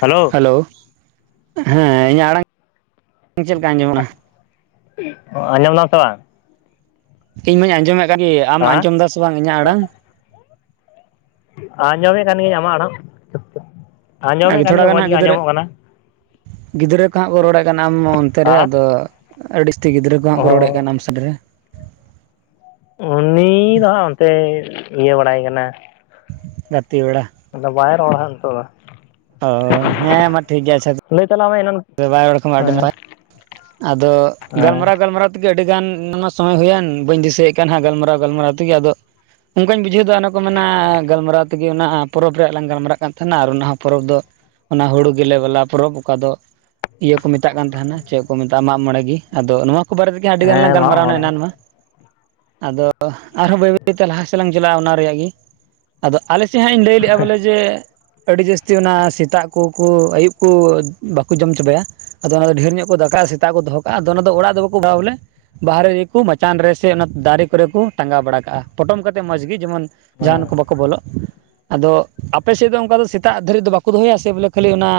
Hello. Hello, ᱦᱮᱸ ᱤᱧᱟᱹᱜ ᱟᱲᱟᱝ ᱪᱮᱫ ᱞᱮᱠᱟ ᱟᱸᱡᱚᱢᱟ ᱠᱟᱱᱟ? ᱚ ᱟᱸᱡᱚᱢ ᱫᱟᱢ ᱥᱮ ᱵᱟᱝ? ᱤᱧ ᱢᱟᱧ ᱟᱸᱡᱚᱢᱮᱫ ᱠᱟᱱ ᱜᱮ᱾ ᱟᱢ ᱦᱮᱸ ᱟᱸᱡᱚᱢ ᱫᱟᱥᱮ ᱵᱟᱝ ᱤᱧᱟᱹᱜ ᱟᱲᱟᱝ? ᱟᱸᱡᱚᱢᱮᱫ ᱠᱟᱱ ᱜᱤᱭᱟᱹᱧ ᱟᱢᱟᱜ ᱟᱲᱟᱝ ᱟᱨ ᱟᱸᱡᱚᱢᱮᱫ ᱠᱟᱱ ᱛᱷᱚᱲᱟ ᱜᱤᱭᱟᱹᱧ ᱜᱟᱱ ᱢᱚᱡᱽ ᱦᱟᱸᱜ ᱜᱮ ᱜᱤᱫᱽᱨᱟᱹ ᱟᱸᱡᱚᱢᱚᱜ ᱠᱟᱱᱟ᱾ ᱜᱤᱫᱽᱨᱟᱹ ᱠᱚᱦᱟᱸᱜ ᱠᱚ ᱨᱚᱲᱮᱫ ᱟᱢ ᱚᱱᱛᱮ ᱨᱮ ᱦᱮᱸ ᱟᱫᱚ ᱟᱹᱰᱤ ᱡᱟᱹᱥᱛᱤ ᱜᱤᱫᱽᱨᱟᱹ ᱠᱚ ᱦᱟᱸᱜ ᱚ ᱠᱚ ᱨᱚᱲᱮᱫ ᱠᱟᱱ ᱟᱢ ᱥᱮᱱ ᱨᱮ᱾ ᱩᱱᱤ ᱫᱚ ᱦᱟᱸᱜ ᱚᱱᱛᱮ ᱤᱭᱟᱹ ᱵᱟᱲᱟᱭ ᱠᱟᱱᱟ ᱜᱟᱛᱮ ᱵᱟᱲᱟ᱾ ᱟᱫᱚ ᱵᱟᱭ ᱨᱚᱲᱟ ᱦᱟᱸᱜ ᱱᱤᱛᱚᱜ ᱫᱚ᱾ ᱚ ᱦᱮᱸ ᱢᱟ ᱴᱷᱤᱠ ᱜᱮᱭᱟ ᱟᱪᱪᱷᱟ ᱞᱟᱹᱭ ᱛᱟᱞᱟᱝ ᱢᱮ [unintelligible] ᱟᱫᱚ ᱵᱟᱭ ᱨᱚᱲ ᱠᱷᱟᱱᱢᱟ ᱟᱹᱰᱤ ᱦᱮᱸ ᱱᱟᱯᱟᱭ ᱟᱫᱚ ᱦᱮᱸ ᱜᱟᱞᱢᱟᱨᱟᱣ ᱜᱟᱞᱢᱟᱨᱟᱣ ᱛᱮᱜᱮ ᱟᱹᱰᱤ ᱜᱟᱱ ᱚᱱᱟ ᱥᱚᱢᱚᱭ ᱦᱩᱭᱮᱱ ᱵᱟᱹᱧ ᱫᱤᱥᱟᱹᱭᱮᱫ ᱠᱟᱱ ᱦᱟᱸᱜ ᱜᱟᱞᱢᱟᱨᱟᱣ ᱜᱟᱞᱢᱟᱨᱟᱣ ᱛᱮᱜᱮ ᱟᱫᱚ ᱚᱱᱠᱟᱹᱧ ᱵᱩᱡᱷᱟᱹᱣᱫᱟ ᱚᱱᱟ ᱠᱚ ᱢᱮᱱᱟ ᱜᱟᱞᱢᱟᱨᱟᱣ ᱛᱮᱜᱮ ᱚᱱᱟ ᱯᱚᱨᱚᱵᱽ ᱨᱮᱭᱟᱜ ᱞᱟᱝ ᱜᱟᱞᱢᱟᱨᱟᱜ ᱠᱟᱱ ᱛᱟᱦᱮᱸᱱᱟ ᱟᱨ ᱚᱱᱟ ᱦᱚᱸ ᱯᱚᱨᱚᱵᱽ ᱫᱚ ᱚᱱᱟ ᱦᱩᱲᱩ ᱜᱮᱞᱮ ᱵᱟᱞᱟ ᱯᱚᱨᱚᱵᱽ ᱚᱠᱟ ᱫᱚ ᱤᱭᱟᱹ ᱠᱚ ᱢᱮᱛᱟᱜ ᱠᱟᱱ ᱛᱟᱦᱮᱸᱱᱟ ᱪᱮᱫ ᱠᱚ ᱢᱮᱛᱟᱜᱼᱟ ᱢᱟᱜ ᱢᱚᱬᱮ ᱜᱤ, ᱟᱫᱚ ᱱᱚᱣᱟ ᱠᱚ ᱵᱟᱨᱮ ᱛᱮᱜᱮ ᱟᱹᱰᱤᱜᱟᱱ ᱞᱟᱝ ᱦᱮᱸ ᱢᱟᱜ ᱜᱟᱞᱢᱟᱨᱟᱣᱱᱟ ᱢᱚᱬᱮ ᱮᱱᱟᱱ ᱢᱟ ᱟᱫᱚ ᱟᱨᱦᱚᱸ ᱵᱟᱹᱭ ᱵᱟᱹᱭᱛᱮ ᱞᱟᱦᱟ ᱥᱮᱞᱟᱝ ᱪᱟᱞᱟᱜᱼᱟ ᱚᱱᱟ ᱨᱮᱭᱟᱜ ᱜᱮ ᱟᱫᱚ ᱟᱞᱮ ᱥᱮᱫ ᱦᱟᱸᱜ ᱤᱧ ᱞᱟᱹᱭ ᱞᱮᱜᱼᱟ ᱵᱚᱞᱮ ᱡᱮ ᱟᱹᱰᱤ ᱡᱟᱹᱥᱛᱤ ᱚᱱᱟ ᱥᱮᱛᱟᱜ ᱠᱚᱠᱚ ᱟᱹᱭᱩᱵ ᱠᱚ ᱵᱟ ᱠᱚ ᱡᱚᱢ ᱪᱟᱵᱟᱭᱟ, ᱟᱫᱚ ᱚᱱᱟ ᱫᱚ ᱰᱷᱮᱨ ᱧᱚᱜ ᱠᱚ ᱫᱟᱠᱟᱭᱟ ᱥᱮᱛᱟᱜ ᱠᱚ ᱫᱚᱦᱚ ᱠᱟᱜᱼᱟ ᱟᱫᱚ ᱚᱱᱟ ᱫᱚ ᱚᱲᱟᱜ ᱫᱚ ᱵᱟᱠᱚ ᱵᱟᱭᱟ ᱵᱚᱞᱮ ᱵᱟᱦᱚᱨᱮ ᱨᱮᱜᱮᱠᱚ ᱢᱟᱪᱟᱱ ᱨᱮ ᱥᱮ ᱚᱱᱟ ᱫᱟᱨᱮ ᱠᱚᱨᱮ ᱠᱚ ᱴᱟᱸᱜᱟᱣ ᱵᱟᱲᱟ ᱠᱟᱜᱼᱟ ᱯᱚᱴᱚᱢ ᱠᱟᱛᱮᱫ ᱢᱚᱡᱽ ᱜᱮ ᱡᱮᱢᱚᱱ ᱦᱮᱸ ᱡᱟᱦᱟᱱ ᱠᱚ ᱵᱟᱠᱚ ᱵᱚᱞᱚᱜ, ᱟᱫᱚ ᱟᱯᱮ ᱥᱮᱫ ᱫᱚ ᱚᱱᱠᱟ ᱫᱚ ᱥᱮᱛᱟᱜ ᱫᱷᱟᱹᱨᱤᱡ ᱫᱚ ᱵᱟᱠᱚ ᱫᱚᱦᱚᱭᱟ ᱥᱮ ᱵᱚᱞᱮ ᱠᱷᱟᱹᱞᱤ ᱚᱱᱟ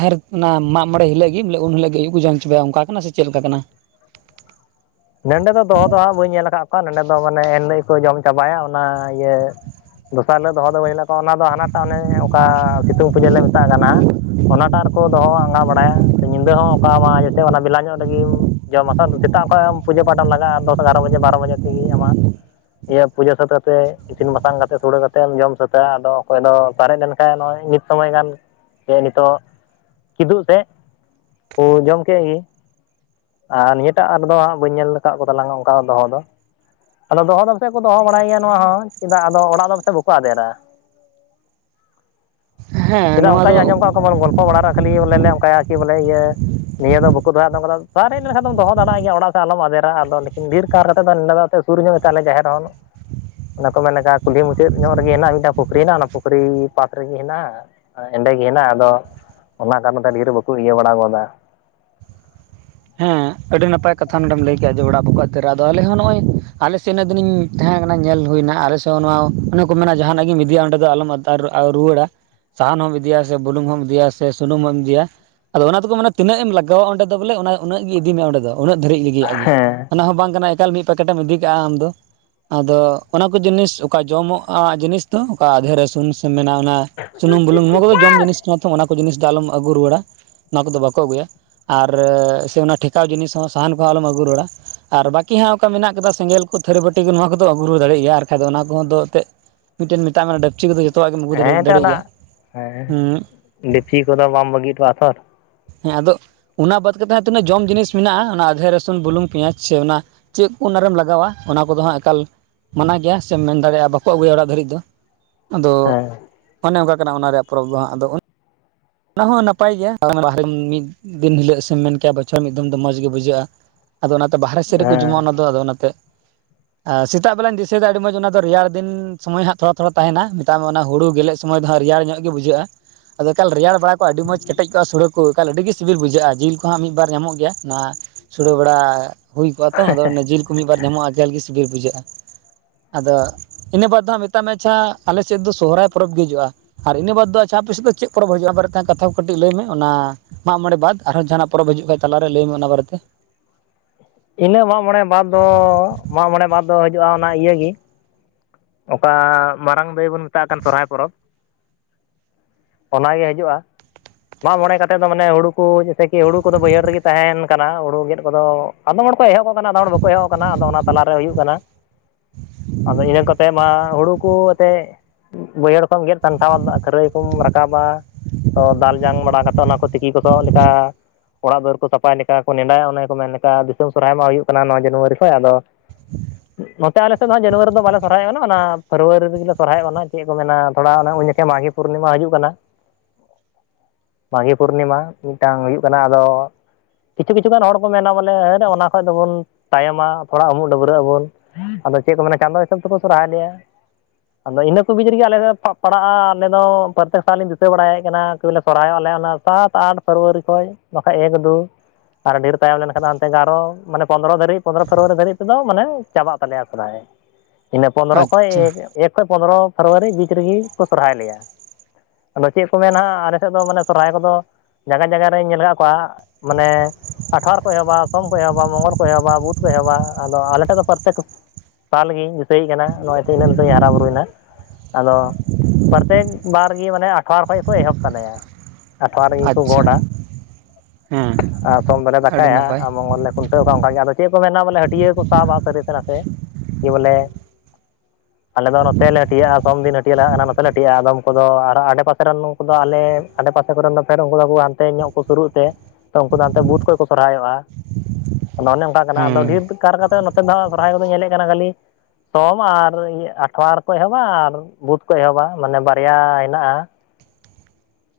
ᱦᱟᱡᱮᱨ ᱚᱱᱟ ᱢᱟᱜ ᱢᱚᱬᱮ ᱦᱤᱞᱜ ᱜᱮ ᱩᱱᱦᱤᱞᱳ ᱜᱮ ᱡᱚᱢ ᱪᱚᱵᱟᱭᱟ ᱚᱱᱠᱟ ᱠᱟᱱᱟ ᱥᱮ ᱪᱮᱫ ᱞᱮᱠᱟ ᱠᱟᱱᱟ? ᱱᱚᱸᱰᱮ ᱫᱚᱦᱚ ᱫᱚ ᱦᱟᱸᱜ ᱵᱟᱹᱧ ᱧᱮᱞ ᱠᱟᱫ ᱠᱚᱣᱟ ᱱᱚᱸᱰᱮ ᱫᱚ ᱢᱟᱱᱮ ᱮᱱ ᱦᱤᱞᱳᱜ ᱠᱚ ᱡᱚᱢ ᱪᱟᱵᱟᱭᱟ ᱚᱱᱟ ᱤᱭᱟᱹ ᱫᱚᱥᱟᱨ ᱦᱤᱞᱳᱜ ᱫᱚᱦᱚ ᱫᱚ [unintelligible] ᱚᱱᱟ ᱫᱚ ᱦᱟᱱᱟᱴᱟᱜ ᱚᱱᱮ ᱚᱠᱟ ᱥᱤᱛᱩᱝ ᱯᱩᱡᱟᱹ ᱞᱮ ᱢᱮᱛᱟᱜ ᱠᱟᱱᱟ ᱚᱱᱟᱴᱟᱜ ᱨᱮᱠᱚ ᱫᱚᱦᱚᱣᱟ, ᱵᱚᱸᱜᱟ ᱵᱟᱲᱟᱭᱟ ᱥᱮ ᱧᱤᱫᱟᱹ ᱦᱚᱸ ᱚᱠᱟ ᱢᱟ ᱡᱮᱥᱮ ᱚᱠᱟ ᱵᱮᱞᱟ ᱧᱚᱜ ᱨᱮᱜᱤ ᱡᱚᱢᱠᱟᱜ ᱨᱮᱜᱤ ᱥᱮᱛᱟᱜ [unintelligible] ᱯᱩᱡᱟᱹ ᱯᱟᱴᱟᱢ ᱞᱟᱜᱟᱜᱼᱟ ᱫᱚᱥ ᱮᱜᱟᱨᱚ ᱵᱟᱡᱮ ᱵᱟᱨᱚ ᱵᱟᱡᱮ ᱛᱮᱜᱮ ᱟᱢᱟᱜ ᱤᱭᱟᱹ ᱯᱩᱡᱟᱹ ᱥᱟᱹᱛ ᱾ ᱤᱥᱤᱱ ᱵᱟᱥᱟᱝ ᱠᱟᱛᱮᱫ ᱥᱩᱲᱮ ᱠᱟᱛᱮᱢ ᱡᱚᱢ ᱥᱟᱹᱛᱟᱹᱜᱼᱟ ᱟᱫᱚ ᱚᱠᱚᱭ ᱫᱚ ᱥᱟᱨᱮᱡ ᱞᱮᱠᱷᱟ ᱢᱤᱫ ᱥᱚᱢᱚᱭ ᱜᱟᱱ᱾ ᱡᱮ ᱱᱤᱛᱚᱜ ᱠᱤᱫᱩᱵ ᱥᱮᱫ ᱳ ᱡᱚᱢ ᱠᱮᱫ ᱜᱮ᱾ ᱟᱨ ᱱᱤᱭᱟᱹᱴᱟᱜ ᱦᱟᱴ ᱵᱟᱹᱧ ᱧᱮᱞ ᱟᱠᱟᱫ ᱠᱚ ᱛᱟᱞᱟᱝ ᱚᱱᱠᱟ ᱫᱚᱦᱚ ᱫᱚ᱾ ᱟᱫᱚ ᱫᱚᱦᱚ ᱯᱟᱥᱮᱫ ᱠᱚ ᱫᱚᱦᱚ ᱵᱟᱲᱟᱭ ᱜᱮᱭᱟ ᱱᱚᱣᱟ ᱦᱚᱸ ᱪᱮᱫᱟᱜ ᱟᱫᱚ ᱚᱲᱟᱜ ᱫᱚ ᱯᱟᱥᱮᱫ ᱵᱟᱝᱠᱚ ᱟᱫᱮᱨᱟ᱾ ᱦᱮᱸ ᱪᱮᱫᱟᱜ ᱱᱚᱣᱟ ᱚᱱᱠᱟᱧ ᱫᱚ ᱟᱸᱡᱚᱢ ᱠᱟᱜ ᱜᱚᱞᱯᱚ ᱵᱟᱲᱟ ᱨᱮ ᱠᱷᱟᱹᱞᱤ ᱵᱚᱞᱮ ᱞᱮ ᱚᱱᱠᱟᱭ ᱠᱤ ᱵᱚᱞᱮ ᱤᱭᱟᱹ᱾ ᱱᱤᱭᱟᱹ ᱫᱷᱟᱣ ᱵᱟᱠᱚ ᱫᱟᱜ ᱟᱫᱟ ᱢᱟᱱᱮ ᱫᱟᱜ ᱟᱨᱮᱡ ᱞᱮᱱᱠᱷᱟᱱ ᱫᱚ ᱫᱚᱦᱚ ᱫᱟᱲᱮᱭᱟᱜ ᱜᱮ ᱚᱲᱟᱜ᱾ ᱟᱞᱚᱢ ᱟᱫᱨᱟ ᱟᱫᱚ ᱞᱮᱠᱤᱱ ᱵᱤᱨ ᱠᱟᱨ ᱥᱩᱨ ᱧᱚᱜ ᱠᱮᱛᱟᱞᱮ ᱡᱟᱦᱮᱨ ᱦᱚᱸ᱾ ᱚᱱᱟ ᱠᱚ ᱢᱮᱱ ᱠᱩᱞᱦᱤ ᱢᱩᱪᱟᱹᱫ ᱧᱚᱜ ᱨᱮᱜᱮ ᱦᱮᱱᱟᱜᱼᱟ ᱢᱤᱫᱴᱟᱝ ᱯᱩᱠᱷᱨᱤ ᱦᱮᱱᱟᱜ ᱚᱱᱟ ᱯᱩᱠᱷᱨᱤ ᱯᱟᱥ ᱨᱮᱜᱮ ᱦᱮᱱᱟᱜᱼᱟ᱾ ᱮᱸᱰᱮᱜᱮ ᱦᱮᱱᱟᱜᱼᱟ ᱟᱫᱚ ᱚᱱᱟ [unintelligible] ᱤᱭᱟᱹ ᱵᱟᱲᱟ ᱜᱚᱫᱟ᱾ ᱦᱮᱸ ᱟᱹᱰᱤ ᱱᱟᱯᱟᱭ ᱠᱟᱛᱷᱟ ᱱᱚᱸᱰᱮᱢ ᱞᱟᱹᱭ ᱠᱮᱫᱼᱟ ᱡᱮ ᱚᱲᱟᱜ ᱵᱟᱠᱳ ᱟᱫᱮᱨᱟ ᱟᱫᱚ ᱟᱞᱮ ᱦᱚᱸ ᱱᱚᱜᱼ ᱚ ᱟᱞᱮᱥᱮᱫ ᱫᱩᱱᱤᱱ᱾ ᱛᱟᱦᱮᱸ ᱠᱟᱱᱟ ᱧᱮᱞ ᱦᱩᱭᱱᱟ ᱟᱞᱮ ᱥᱮᱫ ᱱᱚᱣᱟ ᱚᱱᱮ ᱠᱚ ᱢᱮᱱᱟ ᱡᱟᱦᱟᱱᱟᱜ ᱜᱮ ᱤᱫᱤᱭᱟ ᱚᱸᱰᱮ ᱫᱚ ᱟᱞᱚᱢ ᱟᱛᱟᱨ ᱨᱩᱣᱟᱹᱲᱟ᱾ ᱥᱟᱦᱟᱱ ᱦᱚᱢ ᱤᱫᱤᱭᱟ ᱥᱮ ᱵᱩᱞᱩᱝ ᱦᱚᱢ ᱤᱫᱤᱭᱟ ᱥᱮ ᱥᱩᱱᱩᱢ ᱦᱚᱢ ᱤᱫᱤᱭᱟ᱾ ᱟᱫᱚ ᱚᱱᱟ ᱛᱮᱠᱚ ᱢᱟᱱᱮ ᱛᱤᱱᱟᱹᱜ ᱮᱢ ᱞᱟᱜᱟᱣᱟ ᱚᱸᱰᱮ ᱵᱚᱞᱮ ᱚᱱᱟ᱾ ᱩᱱᱟᱹᱜ ᱜᱮ ᱤᱫᱤ ᱢᱮ ᱚᱸᱰᱮ ᱫᱚ ᱩᱱᱟᱹᱜ ᱫᱷᱟᱹᱨᱤᱡ ᱨᱮᱜᱮᱭᱟᱜ ᱜᱮ ᱦᱮᱸ ᱚᱱᱟ ᱦᱚᱸ ᱵᱟᱝ ᱠᱟᱱᱟ ᱮᱠᱟᱞ ᱢᱤᱫ ᱯᱮᱠᱮᱴᱮ ᱮᱢ ᱤᱫᱤ ᱠᱟᱜᱼᱟ ᱟᱢ ᱫᱚ᱾ ᱟᱫᱚ ᱚᱱᱟᱠᱚ ᱡᱤᱱᱤᱥ ᱚᱠᱟ ᱡᱚᱢᱚᱜ-ᱟ ᱡᱤᱱᱤᱥ ᱫᱚ ᱚᱠᱟ ᱟᱫᱮ ᱨᱟᱥᱩᱱ ᱥᱮᱢ ᱢᱮᱱᱟ ᱚᱱᱟ᱾ ᱥᱩᱱᱩᱢ ᱵᱩᱞᱩᱝ ᱱᱚᱣᱟ ᱠᱚᱫᱚ ᱡᱚᱢ ᱡᱤᱱᱤᱥ᱾ ᱚᱱᱟ ᱠᱚ ᱡᱤᱱᱤᱥ ᱫᱚ ᱟᱞᱚᱢ ᱟᱹᱜᱩ ᱨᱩᱣᱟᱹᱲᱟ ᱱᱚᱣᱟ ᱠᱚᱫᱚ ᱵᱟᱠᱚ ᱟᱹᱜᱩᱭᱟ ᱟᱨ ᱚᱱᱟ ᱴᱷᱮᱠᱟᱣ ᱡᱤᱱᱤᱥ ᱦᱚᱸ ᱥᱟᱦᱟᱱ ᱠᱚᱦᱚᱸ ᱟᱞᱚᱢ ᱟᱹᱜᱩ ᱨᱩᱭᱟᱹᱲ-ᱟ᱾ ᱟᱨ ᱵᱟᱹᱠᱤ ᱦᱟᱸᱜ ᱚᱠᱟ ᱢᱮᱱᱟᱜ ᱠᱟᱫᱟ ᱥᱮᱸᱜᱮᱞ ᱠᱚ ᱛᱷᱟᱹᱨᱤ ᱵᱟᱹᱴᱤ ᱠᱚ ᱱᱚᱣᱟ ᱠᱚᱫᱚ ᱟᱹᱜᱩ ᱨᱩᱭᱟᱹᱲ ᱫᱟᱲᱮᱭᱟᱜ ᱜᱮᱭᱟ ᱟᱨ ᱵᱟᱠᱷᱟᱡ‌ᱫᱚ ᱚᱱᱟ ᱠᱚᱫᱚ ᱛᱮᱜ᱾ ᱢᱤᱴᱤᱡ ᱢᱮᱛᱟᱜ ᱢᱮ ᱰᱮᱠᱪᱤ ᱠᱚᱫᱚ ᱡᱚᱛᱚᱣᱟᱜ ᱜᱮᱢ ᱟᱹᱜᱩ ᱦᱮᱸ ᱫᱟᱲᱮᱭᱟᱜ ᱜᱮᱭᱟ ᱦᱚᱸ᱾ ᱰᱮᱠᱪᱤ ᱠᱚᱫᱚ ᱵᱟᱢ ᱵᱟᱹᱜᱤ ᱦᱚᱴᱚᱜᱼᱟ ᱛᱚ᱾ ᱦᱮᱸ ᱟᱫᱚ ᱚᱱᱟ ᱵᱟᱫ ᱠᱟᱛᱮᱫ ᱦᱚᱸ ᱛᱤᱱᱟᱹᱜ ᱡᱚᱢ ᱡᱤᱱᱤᱥ ᱢᱮᱱᱟᱜᱼᱟ ᱚᱱᱟ ᱟᱫᱷᱮ ᱨᱟᱹᱥᱩᱱ ᱵᱩᱞᱩᱝ ᱯᱮᱸᱭᱟᱡ ᱥᱮ ᱚᱱᱟ᱾ ᱪᱮᱫ ᱠᱚ ᱚᱱᱟᱨᱮᱢ ᱞᱟᱜᱟᱣᱟ ᱚᱱᱟ ᱠᱚᱫᱚ ᱦᱟᱸᱜ ᱮᱠᱟᱞ᱾ ᱢᱟᱱᱟ ᱜᱮᱭᱟ ᱢᱮᱱ ᱫᱟᱲᱮᱭᱟᱜᱼᱟ ᱵᱟᱠᱚ ᱟᱹᱜᱩᱭᱟ ᱚᱲᱟᱜ ᱫᱷᱟᱹᱨᱤᱡ ᱫᱚ᱾ ᱟᱫᱚ ᱦᱮᱸ ᱚᱱᱮ ᱚᱱᱠᱟ ᱠᱟᱱᱟ ᱚᱱᱟ ᱨᱮᱭᱟᱜ ᱯᱚᱨᱚᱵᱽ ᱫᱚ ᱦᱟᱸᱜ ᱟᱫᱚ᱾ ᱚᱱᱟ ᱦᱚᱸ ᱱᱟᱯᱟᱭ ᱜᱮᱭᱟ ᱵᱟᱦᱨᱮ ᱢᱤᱫ ᱫᱤᱱ ᱦᱤᱞᱳᱜ ᱥᱮᱢ ᱢᱮᱱ ᱠᱮᱭᱟ ᱵᱚᱪᱷᱚᱨ ᱢᱤᱫᱢ ᱫᱚ ᱢᱚᱸᱡᱽ ᱜᱮ ᱵᱩᱡᱷᱟᱹᱜᱼᱟ᱾ ᱟᱫᱚ ᱚᱱᱟᱛᱮ ᱵᱟᱦᱨᱮ ᱥᱮᱫ ᱨᱮᱠᱚ ᱡᱚᱢᱟᱼᱟ ᱦᱮᱸ ᱚᱱᱟ ᱫᱚ ᱟᱫᱚ ᱚᱱᱟᱛᱮ᱾ ᱟᱨ ᱥᱮᱛᱟᱜ ᱵᱮᱞᱟᱧ ᱫᱤᱥᱟᱹᱭᱮᱫᱟ ᱟᱹᱰᱤ ᱢᱚᱸᱡᱽ ᱚᱱᱟ ᱫᱚ ᱨᱮᱭᱟᱲ ᱫᱤᱱ ᱥᱚᱢᱚᱭ ᱦᱟᱜ ᱛᱷᱚᱲᱟ ᱛᱷᱚᱲᱟ ᱛᱟᱦᱮᱱᱟ᱾ ᱛᱟ ᱚᱱᱟ ᱦᱩᱲᱩ ᱜᱮᱞᱮ ᱥᱚᱢᱚᱭ ᱫᱚ ᱦᱟᱸᱜ ᱨᱮᱭᱟᱲ ᱧᱚᱜ ᱜᱮ ᱵᱡᱷᱟᱹᱜᱼᱟ ᱟᱫᱚ ᱮᱠᱟᱞ ᱨᱮᱭᱟᱲ᱾ ᱵᱟ ᱵᱟᱲᱟ ᱠᱚ ᱟᱹᱰᱤ ᱢᱚᱡᱽ ᱠᱮᱴᱮᱡ ᱠᱚᱼᱟ ᱥᱩᱲᱟᱹ ᱠᱚ ᱮᱱᱠᱷᱟᱱ ᱟᱹᱰᱤ ᱜᱮ ᱥᱤᱵᱤᱞ ᱵᱩᱡᱷᱟᱹᱜᱼᱟ ᱡᱤᱞ ᱠᱚᱦᱚᱸ ᱢᱤᱫ ᱵᱟᱨ ᱧᱟᱢᱚᱜ ᱜᱮᱭᱟ ᱱᱚᱣᱟ᱾ ᱥᱩᱲᱟᱹ ᱵᱟᱲᱟ ᱦᱩᱭ ᱠᱚᱜᱼᱟ ᱛᱚ ᱟᱫᱚᱰᱮ ᱡᱤᱞ ᱠᱚ ᱢᱤᱫᱵᱟᱨ ᱧᱟᱢᱚᱜᱼᱟ ᱮᱠᱟᱞᱜᱮ ᱥᱤᱵᱤᱞ ᱵᱩᱡᱷᱟᱹᱜᱼᱟ᱾ ᱟᱫᱚ ᱤᱱᱟᱹ ᱵᱟᱫ ᱫᱚ ᱢᱮᱛᱟᱜ ᱢᱮ ᱪᱷᱟ ᱟᱞᱮ ᱥᱮᱫ ᱫᱚ ᱥᱚᱨᱦᱟᱭ ᱯᱚᱨᱚᱵᱽ ᱜᱮ ᱦᱤᱡᱩᱜᱼᱟ᱾ ᱟᱨ ᱤᱱᱟᱹ ᱵᱟᱫᱽ ᱫᱚ ᱟᱪᱷᱟ ᱟᱯᱮ ᱥᱮᱡ ᱫᱚ ᱪᱮᱫ ᱯᱚᱨᱚᱵᱽ ᱦᱩᱭᱩᱜᱼᱟ᱾ ᱢᱤᱫ ᱠᱟᱛᱷᱟ ᱠᱚ ᱠᱟᱹᱴᱤᱡ ᱞᱟᱹᱭ ᱢᱮ ᱚᱱᱟ ᱢᱟᱜ ᱢᱚᱬᱮ ᱵᱟᱫ ᱟᱨᱦᱚᱸ ᱡᱟᱦᱟᱱᱟᱜ ᱯᱚᱨᱚᱵᱽ ᱦᱤᱡᱩᱜ ᱠᱷᱟᱱ ᱛᱟᱞᱟᱨᱮ ᱞᱟᱹᱭ ᱢᱮ ᱚᱱᱟ ᱵᱟᱨᱮᱛᱮ᱾ ᱤᱱᱟᱹᱜ ᱢᱟᱜ ᱢᱚᱬᱮ ᱵᱟᱫᱽ ᱫᱚ ᱢᱟᱜ ᱢᱚᱬᱮ ᱵᱟᱫᱽ ᱫᱚ ᱦᱤᱡᱩᱜᱼᱟ ᱚᱱᱟ ᱤᱭᱟᱹ ᱜᱮ᱾ ᱚᱠᱟ ᱢᱟᱨᱟᱝ ᱫᱟᱹᱭ ᱵᱚᱱ ᱢᱮᱛᱟᱜ ᱠᱟᱱ ᱥᱚᱨᱦᱟᱹᱭ ᱯᱚᱨᱚᱵᱽ ᱚᱱᱟᱜᱮ ᱦᱤᱡᱩᱜᱼᱟ᱾ ᱢᱟᱜ ᱢᱚᱬᱮ ᱠᱟᱛᱮᱫ ᱫᱚ ᱢᱟᱱᱮ ᱦᱩᱲᱩ ᱠᱚ ᱡᱮᱭᱥᱮ ᱠᱤ ᱦᱩᱲᱩ ᱠᱚᱫᱚ ᱵᱟᱹᱭᱦᱟᱹᱲ ᱨᱮᱜᱮ ᱛᱟᱦᱮᱱ ᱠᱟᱱᱟ ᱦᱩᱲᱩ ᱜᱮᱫ ᱠᱚᱫᱚ᱾ ᱟᱫᱚᱢ ᱦᱚᱲ ᱠᱚ ᱮᱦᱚᱵ ᱟᱠᱟᱱᱟ ᱟᱫᱚᱢ ᱦᱚᱲ ᱵᱟᱠᱚ ᱮᱦᱚᱵ ᱟᱠᱟᱱᱟ ᱟᱫᱚ ᱚᱱᱟ ᱛᱟᱞᱟᱨᱮ ᱦᱩᱭᱩᱜ ᱠᱟᱱᱟ᱾ ᱟᱫᱚ ᱤᱱᱟᱹ ᱠᱚᱛᱮ ᱢᱟ ᱦᱩᱲᱩ ᱠᱚ ᱮᱛᱮᱜ᱾ ᱵᱟᱹᱭᱦᱟᱹᱲ ᱠᱚᱢ ᱜᱮᱫ ᱥᱟᱢᱴᱷᱟᱣᱟ ᱠᱷᱟᱹᱨᱟᱹᱭ ᱠᱚᱢ ᱨᱟᱠᱟᱵᱟ ᱛᱚ ᱫᱟᱞ᱾ ᱡᱟᱝ ᱵᱟᱲᱟ ᱠᱟᱛᱮ ᱚᱱᱟ ᱠᱚ ᱛᱤᱠᱤ ᱠᱚᱥᱚᱜ ᱞᱮᱠᱟ᱾ ᱚᱲᱟᱜ ᱫᱩᱣᱟᱹᱨ ᱠᱚ ᱥᱟᱯᱟᱭ ᱞᱮᱠᱟ ᱠᱚ ᱱᱮᱰᱟᱭᱟ ᱚᱱᱮ ᱠᱚ ᱢᱮᱱ ᱞᱮᱠᱟ ᱫᱤᱥᱚᱢ ᱥᱚᱨᱦᱟᱭ ᱢᱟ ᱦᱩᱭᱩᱜ ᱠᱟᱱᱟ ᱱᱚᱭ ᱡᱟᱱᱩᱣᱟᱨᱤ ᱠᱷᱚᱱᱚᱡ ᱟᱫᱚ᱾ ᱱᱚᱛᱮ ᱟᱞᱮ ᱥᱮᱫ ᱫᱚ ᱦᱟᱜ ᱡᱟᱱᱩᱣᱟᱨᱤ ᱫᱚ ᱵᱟᱞᱮ ᱥᱚᱨᱦᱟᱸᱭᱚᱜ ᱠᱟᱱᱟ ᱚᱱᱟ ᱯᱷᱮᱵᱽᱨᱩᱭᱟᱨᱤ ᱨᱮᱜᱮ ᱥᱚᱨᱦᱟᱹᱭᱚᱜᱼᱟ᱾ ᱪᱮᱫ ᱠᱚ ᱢᱮᱱᱟ ᱛᱷᱚᱲᱟ ᱩᱱ ᱡᱚᱠᱷᱟᱱ ᱢᱟᱜᱷᱤ ᱯᱩᱨᱱᱤᱢᱟ ᱦᱤᱡᱩᱜ ᱠᱟᱱᱟ᱾ ᱢᱟᱜᱮ ᱯᱩᱨᱱᱤᱢᱟ ᱢᱤᱫᱴᱟᱝ ᱦᱩᱭᱩᱜ ᱠᱟᱱᱟ ᱟᱫᱚ ᱠᱤᱪᱷᱩ ᱠᱤᱪᱷᱩ ᱜᱟᱱ ᱦᱚᱲ ᱠᱚ ᱢᱮᱱᱟ ᱵᱚᱞᱮ ᱦᱮᱴ ᱚᱱᱟ ᱠᱷᱚᱱ ᱫᱚᱵᱚᱱ ᱛᱟᱭᱚᱢᱟ ᱛᱷᱚᱲᱟ ᱩᱢᱩᱜ ᱰᱟᱹᱵᱨᱟᱹᱜ ᱟᱵᱚᱱ᱾ ᱟᱫᱚ ᱪᱮᱫ ᱠᱚ ᱢᱮᱱᱟ ᱪᱟᱸᱫᱳ ᱦᱤᱥᱟᱹᱵ ᱛᱮᱠᱚ ᱥᱚᱨᱦᱟᱹᱭ ᱞᱮᱭᱟ᱾ ᱟᱫᱚ ᱤᱱᱟᱹ ᱠᱚ ᱜᱤ ᱨᱮᱜᱮ ᱟᱞᱮ ᱫᱚ ᱯᱟᱲᱟᱜᱼᱟ ᱟᱞᱮ ᱫᱚ ᱯᱨᱚᱛᱛᱮᱠ ᱥᱟᱞᱤᱧ ᱫᱤᱥᱟᱹ ᱵᱟᱲᱟᱭᱮᱫ ᱠᱟᱱᱟ, [unintelligible] ᱥᱚᱨᱦᱟᱹᱭᱚᱜᱼᱟᱞᱮ ᱚᱱᱟ ᱥᱟᱛ ᱟᱴ ᱯᱷᱮᱵᱽᱨᱩᱣᱟᱨᱤ ᱠᱷᱚᱱ ᱵᱟᱠᱷᱟᱡ ᱮᱠ ᱫᱩ, ᱟᱨ ᱰᱷᱮᱨ ᱛᱟᱭᱚᱢ ᱞᱮᱱᱠᱷᱟᱱ ᱦᱟᱱᱛᱮ ᱟᱨᱦᱚ ᱢᱟᱱᱮ ᱯᱚᱱᱨᱚ ᱫᱷᱟᱹᱨᱤᱡ ᱯᱚᱱᱨᱚ ᱯᱷᱮᱮᱨᱨᱣᱟᱨᱤ ᱫᱷᱟᱹᱨᱤᱡ ᱛᱮᱫᱚ ᱢᱟᱱ ᱪᱟᱵᱟᱜ ᱛᱟᱞᱮᱭᱟ ᱥᱚᱦᱨᱟᱭ᱾ ᱤᱱᱟᱹ ᱯᱚᱸᱫᱨᱚ ᱠᱷᱚᱭ ᱟᱪᱪᱷᱟ ᱤᱱᱟ ᱠᱷᱚᱡ ᱯᱚᱱᱨᱚ ᱯᱷᱮᱵᱽᱨᱩᱣᱟᱨᱤ ᱵᱤᱪ ᱨᱮᱜᱮ ᱠᱚ ᱥᱚᱨᱦᱟᱹᱭ ᱞᱮᱭᱟ ᱟᱫᱚ ᱪᱮᱫ ᱠᱚ ᱢᱮᱱᱟ ᱦᱟᱸᱜ ᱟᱞᱮ ᱥᱮᱫ ᱫᱚ ᱢᱟᱱᱮ ᱥᱚᱨᱦᱟᱹᱭ ᱠᱚᱫᱚ ᱡᱟᱭᱜᱟ ᱡᱟᱭᱜᱟ ᱨᱤᱧ ᱧᱮᱞ ᱠᱟᱫ ᱠᱚᱣᱟ ᱢᱟᱱᱮ ᱟᱴᱷᱟᱨ ᱠᱚ ᱮᱦᱚᱵᱟ ᱥᱚᱢ ᱠᱚ ᱮᱦᱚᱵᱟ ᱢᱚᱝᱜᱚᱞ ᱠᱚ ᱮᱦᱚᱵᱟ ᱵᱩᱫᱷ ᱠᱚ ᱮᱦᱚᱵᱟ ᱟᱫᱚ ᱟᱞᱮ ᱴᱷᱮᱱ ᱫᱚ ᱯᱨᱚᱛᱛᱮᱠ ᱥᱟᱞ ᱜᱤᱧ ᱫᱤᱥᱟᱹᱭᱮᱫ ᱠᱟᱱᱟ ᱱᱚᱜᱼᱚᱭᱛᱚ ᱤᱱᱟᱹ ᱞᱟᱹᱴᱩ ᱫᱚᱧ ᱦᱟᱨᱟ ᱵᱩᱨᱩᱭᱱᱟ, ᱟᱫᱚ ᱯᱨᱚᱛᱮᱠ ᱵᱟᱨ ᱜᱮ ᱢᱟᱱᱮ ᱟᱴᱷᱣᱟᱨᱚ ᱠᱷᱚᱱ ᱠᱚ ᱮᱦᱚᱵ ᱛᱟᱞᱮᱭᱟ᱾ ᱟᱴᱷᱟᱨᱤ ᱨᱮᱜᱮ ᱠᱚ ᱟᱪᱪᱷᱟ ᱜᱚᱰᱟ ᱦᱮᱸ ᱟᱨ ᱥᱚᱢ ᱫᱚᱞᱮ ᱟᱹᱰᱤ ᱫᱟᱠᱟᱭᱟ ᱱᱟᱯᱟᱭ ᱟᱨ ᱢᱚᱝᱜᱚᱞ ᱞᱮ ᱠᱷᱩᱱᱴᱟᱹᱣ ᱠᱟᱣᱟᱼᱟ ᱚᱱᱠᱟᱜ ᱜᱮ ᱟᱫᱚ ᱪᱮᱫ ᱠᱚ ᱢᱮᱱᱟ ᱵᱚᱞᱮ ᱦᱟᱹᱴᱭᱟᱹ ᱠᱚ ᱥᱟᱵᱟ ᱥᱟᱹᱨᱤ ᱥᱮ ᱱᱟᱸᱥᱮ ᱠᱤ ᱵᱚᱞᱮ ᱟᱞᱮ ᱫᱚ ᱱᱚᱛᱮᱞᱮ ᱦᱟᱹᱴᱤᱭᱼᱟ ᱥᱚᱢᱫᱤᱱ ᱦᱟᱹᱴᱭᱟᱜᱼᱟ ᱚᱱᱟ ᱱᱚᱛᱮᱟᱹᱤᱡᱼᱟᱫᱚᱢ ᱠᱚᱫᱚ ᱟᱨ ᱟᱰᱮ ᱯᱟᱥᱮ ᱨᱮᱱ ᱫᱚ ᱟᱞᱮ ᱟᱰᱮᱯᱟᱥᱮ ᱠᱚᱨᱮᱱ ᱫᱚ ᱯᱷᱰ ᱩᱱᱠᱩ ᱫᱚᱠᱚ ᱦᱟᱸᱱᱛᱮ ᱧᱚᱜ ᱠᱚ ᱥᱩᱨᱩᱜ ᱛᱮ ᱛᱚ ᱩᱱᱠᱩ ᱫᱚ ᱦᱟᱱᱛᱮ ᱵᱩᱫ ᱠᱷᱚᱱ ᱠᱚ ᱥᱚᱨᱦᱟᱭᱚᱜᱼᱟ᱾ ᱟᱫᱚ ᱚᱱᱮ ᱚᱱᱠᱟ ᱠᱟᱱᱟ ᱟᱫᱚ ᱦᱮᱸ ᱰᱷᱮᱨ ᱠᱟᱨ ᱠᱟᱛᱮ ᱱᱚᱛᱮ ᱫᱚ ᱦᱟᱸᱜ ᱥᱚᱨᱦᱟᱹᱭ ᱠᱚᱫᱚ ᱧᱮᱞᱮᱫ ᱠᱟᱱᱟ ᱠᱷᱟᱹᱞᱤ ᱥᱚᱢ ᱟᱨ ᱟᱴᱷᱣᱟᱨ ᱠᱚ ᱮᱦᱚᱵᱟ ᱟᱨ ᱵᱩᱫᱷ ᱠᱷᱚᱱ ᱮᱦᱚᱵᱟ ᱢᱟᱱᱮ ᱵᱟᱨᱭᱟ ᱦᱮᱸᱱᱟᱜᱼᱟ,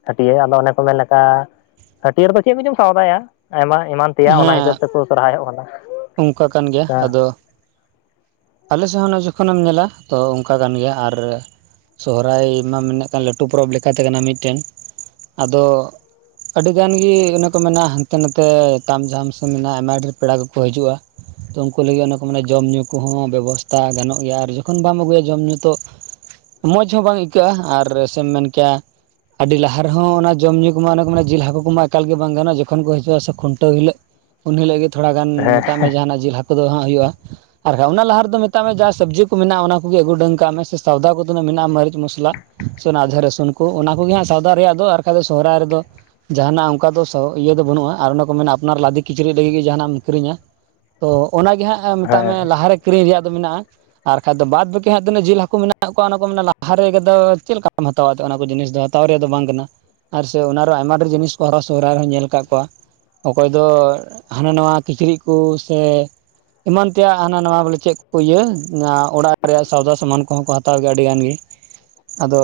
ᱦᱟᱹᱴᱭᱟᱹ ᱟᱫᱚ ᱚᱱᱮ ᱠᱚ ᱢᱮᱱ ᱞᱮᱠᱟ ᱦᱟᱹᱴᱭᱟᱹᱨ ᱨᱮᱫᱚ ᱪᱮᱫ ᱠᱚᱪᱚᱢ ᱥᱣᱫᱟᱭᱟ ᱟᱭᱢᱟ ᱮᱢᱟᱱ ᱛᱮᱭᱟᱜ ᱚᱱᱟ ᱦᱮᱸ ᱦᱤᱥᱟᱹᱵ ᱛᱮᱠᱚ ᱥᱚᱨᱦᱟᱹᱭᱚᱜ ᱠᱟᱱᱟ᱾ ᱚᱱᱠᱟ ᱠᱟᱱ ᱜᱮᱭᱟ, ᱟᱫᱚ ᱦᱮᱸ ᱟᱞᱮ ᱥᱮᱫ ᱦᱚᱸ ᱡᱚᱠᱷᱚᱱᱮᱢ ᱧᱮᱞᱟ ᱛᱚ ᱚᱱᱠᱟ ᱠᱟᱱ ᱜᱮᱭᱟ, ᱟᱨ ᱥᱚᱦᱨᱟᱹᱭ ᱢᱟ ᱢᱮᱱᱮᱫ ᱠᱟᱱ ᱞᱟᱹᱴᱩ ᱯᱚᱨᱚᱵᱽ ᱞᱮᱠᱟᱛᱮ ᱠᱟᱱᱟ ᱢᱤᱫᱴᱮᱱ, ᱟᱫᱚ ᱟᱹᱰᱤ ᱜᱟᱱ ᱜᱤ ᱚᱱᱮ ᱠᱚ ᱢᱮᱱᱟ ᱦᱟᱸᱱᱛᱮ ᱱᱟᱛᱮ ᱛᱟᱢ ᱡᱷᱟᱢ ᱥᱮ ᱢᱮᱱᱟᱜᱼᱟ ᱟᱭᱢᱟ ᱰᱷᱮᱨ ᱯᱮᱲᱟ ᱠᱚ ᱦᱤᱡᱩᱜᱼᱟ᱾ ᱛᱚ ᱩᱱᱠᱩ ᱞᱟᱹᱜᱤᱫ ᱚᱱᱟ ᱠᱚ ᱡᱚᱢ ᱧᱩ ᱠᱚᱦᱚᱸ ᱵᱮᱵᱚᱥᱛᱷᱟ ᱜᱟᱱᱚᱜ ᱜᱮᱭᱟ ᱟᱨ ᱡᱚᱠᱷᱚᱱ ᱵᱟᱢ ᱟᱹᱜᱩᱭᱟ ᱡᱚᱢᱼᱧᱩ ᱛᱚ ᱢᱚᱡᱽ ᱦᱚᱸ ᱵᱟᱝ ᱟᱹᱭᱠᱟᱹᱜᱼᱟ ᱟᱨ ᱥᱮᱢ ᱢᱮᱱ ᱠᱮᱭᱟ ᱟᱹᱰᱤ ᱞᱟᱦᱟ ᱨᱮᱦᱚᱸ ᱚᱱᱟ ᱡᱚᱢᱧᱩ ᱠᱚᱢᱟ ᱚᱱᱟ ᱠᱚᱢᱟ ᱡᱤᱞ ᱦᱟᱹᱠᱩ ᱠᱚᱢᱟ ᱮᱠᱟᱞ ᱜᱮ ᱵᱟᱝ ᱜᱟᱱᱼᱟ ᱡᱚᱠᱷᱚᱱ ᱠᱚ ᱦᱤᱡᱩᱜᱼᱟ ᱥᱮ ᱠᱷᱩᱱᱴᱟᱹᱣ ᱦᱤᱞᱳᱜ ᱩᱱ ᱦᱤᱞᱳ ᱜᱮ ᱛᱷᱚᱲᱟ ᱜᱟᱱ ᱦᱮᱸ ᱢᱮᱛᱟᱜ ᱢᱮ ᱡᱟᱦᱟᱸᱱᱟᱜ ᱡᱤᱞ ᱦᱟᱹᱠᱩ ᱫᱚ ᱦᱟᱸᱜ ᱦᱩᱭᱩᱜᱼᱟ᱾ ᱟᱨ ᱚᱱᱟ ᱞᱟᱦᱟ ᱨᱮᱫᱚ ᱢᱮᱛᱟᱜ ᱢᱮ ᱡᱟᱦᱟ ᱥᱚᱵᱽᱡᱤ ᱠᱚ ᱢᱮᱱᱟᱜᱼᱟ ᱚᱱᱟ ᱠᱚᱜᱮ ᱟᱹᱜᱩ ᱰᱟᱹᱝᱠᱟᱜ ᱢᱮ ᱥᱮ ᱥᱟᱣᱫᱟ ᱠᱚᱫᱚᱱᱟᱹᱜ ᱢᱮᱱᱟᱜᱼᱟ ᱢᱟᱹᱨᱤᱪ ᱢᱚᱥᱞᱟ ᱥᱮ ᱚᱱᱟ ᱟᱫᱷᱟ ᱨᱟᱹᱥᱩᱱ ᱠᱚ ᱚᱱᱟ ᱠᱚᱜᱮ ᱦᱟᱸᱜ ᱥᱟᱶᱣᱫᱟ ᱨᱮᱭᱟᱜ ᱫᱚ ᱟᱨ ᱵᱟᱠᱷᱟ ᱫᱚ ᱥᱚᱦᱚᱨᱟᱭ ᱨᱮᱫᱚ ᱡᱟᱦᱟᱸᱱᱟᱜ ᱚᱱᱠᱟ ᱫᱚ ᱥᱚ ᱤᱭᱟᱹ ᱫᱚ ᱵᱟᱹᱱᱩᱜ-ᱟ ᱟᱨ ᱚᱱᱟ ᱠᱚ ᱢᱮᱱᱟ ᱟᱯᱱᱟᱨ ᱞᱟᱫᱮ ᱠᱤᱪᱨᱤᱡ ᱞᱟᱹᱜᱤᱫ ᱜᱮ ᱡᱟᱦᱟᱸᱱᱟᱜ ᱮᱢ ᱠᱤᱨᱤᱧᱟ, ᱛᱚ ᱚᱱᱟᱜᱮ ᱦᱟᱸᱜ ᱢᱮᱛᱟᱜ ᱢᱮ ᱦᱮᱸ ᱞᱟᱦᱟᱨᱮ ᱠᱤᱨᱤᱧ ᱨᱮᱭᱟᱜ ᱫᱚ ᱢᱮᱱᱟᱜᱼᱟ᱾ ᱟᱨ ᱠᱷᱟᱡ ᱫᱚ ᱵᱟᱫ ᱵᱟᱹᱠᱤ ᱦᱟᱸᱜ ᱛᱱᱟᱹᱜ ᱡᱤᱞ ᱦᱟᱹᱠᱩ ᱢᱮᱱᱟᱜ ᱠᱚᱣᱟ ᱚᱱᱟ ᱠᱚ ᱞᱟᱦᱟ ᱨᱮᱫᱚ ᱪᱮᱫ ᱞᱮᱠᱟᱢ ᱦᱟᱛᱟᱣᱟ ᱚᱱᱟ ᱠᱚ ᱡᱤᱱᱤᱥ ᱫᱚ? ᱦᱟᱛᱟᱣ ᱨᱮᱭᱟᱜ ᱫᱚ ᱵᱟᱝ ᱠᱟᱱᱟ ᱟᱨ ᱥᱮ ᱚᱱᱟᱨᱮ ᱟᱭᱢᱟ ᱰᱷᱮᱨ ᱡᱤᱱᱤᱥ ᱠᱚ ᱦᱟᱨᱟ ᱥᱚᱦᱚᱨᱟᱭ ᱨᱮᱦᱚᱸ ᱧᱮᱞ ᱠᱟᱜ ᱠᱚᱣᱟ, ᱚᱠᱚᱭ ᱫᱚ ᱦᱟᱸᱱᱟ ᱱᱟᱭᱟ ᱠᱤᱪᱨᱤᱪ ᱠᱩ ᱥᱮ ᱮᱢᱟᱱ ᱛᱮᱭᱟᱜ ᱦᱟᱸᱱᱟ ᱱᱟᱣᱟ ᱵᱚᱞᱮ ᱪᱮᱫ ᱠᱚ ᱤᱭᱟᱹ ᱚᱲᱟᱜ ᱨᱮᱭᱟᱜ ᱥᱣᱫᱟ ᱥᱟᱢᱟᱱ ᱠᱚᱦᱚᱸ ᱠᱚ ᱦᱟᱛᱟᱣ ᱜᱮᱭᱟ ᱟᱹᱰᱤ ᱜᱟᱱ ᱜᱮ᱾ ᱟᱫᱚ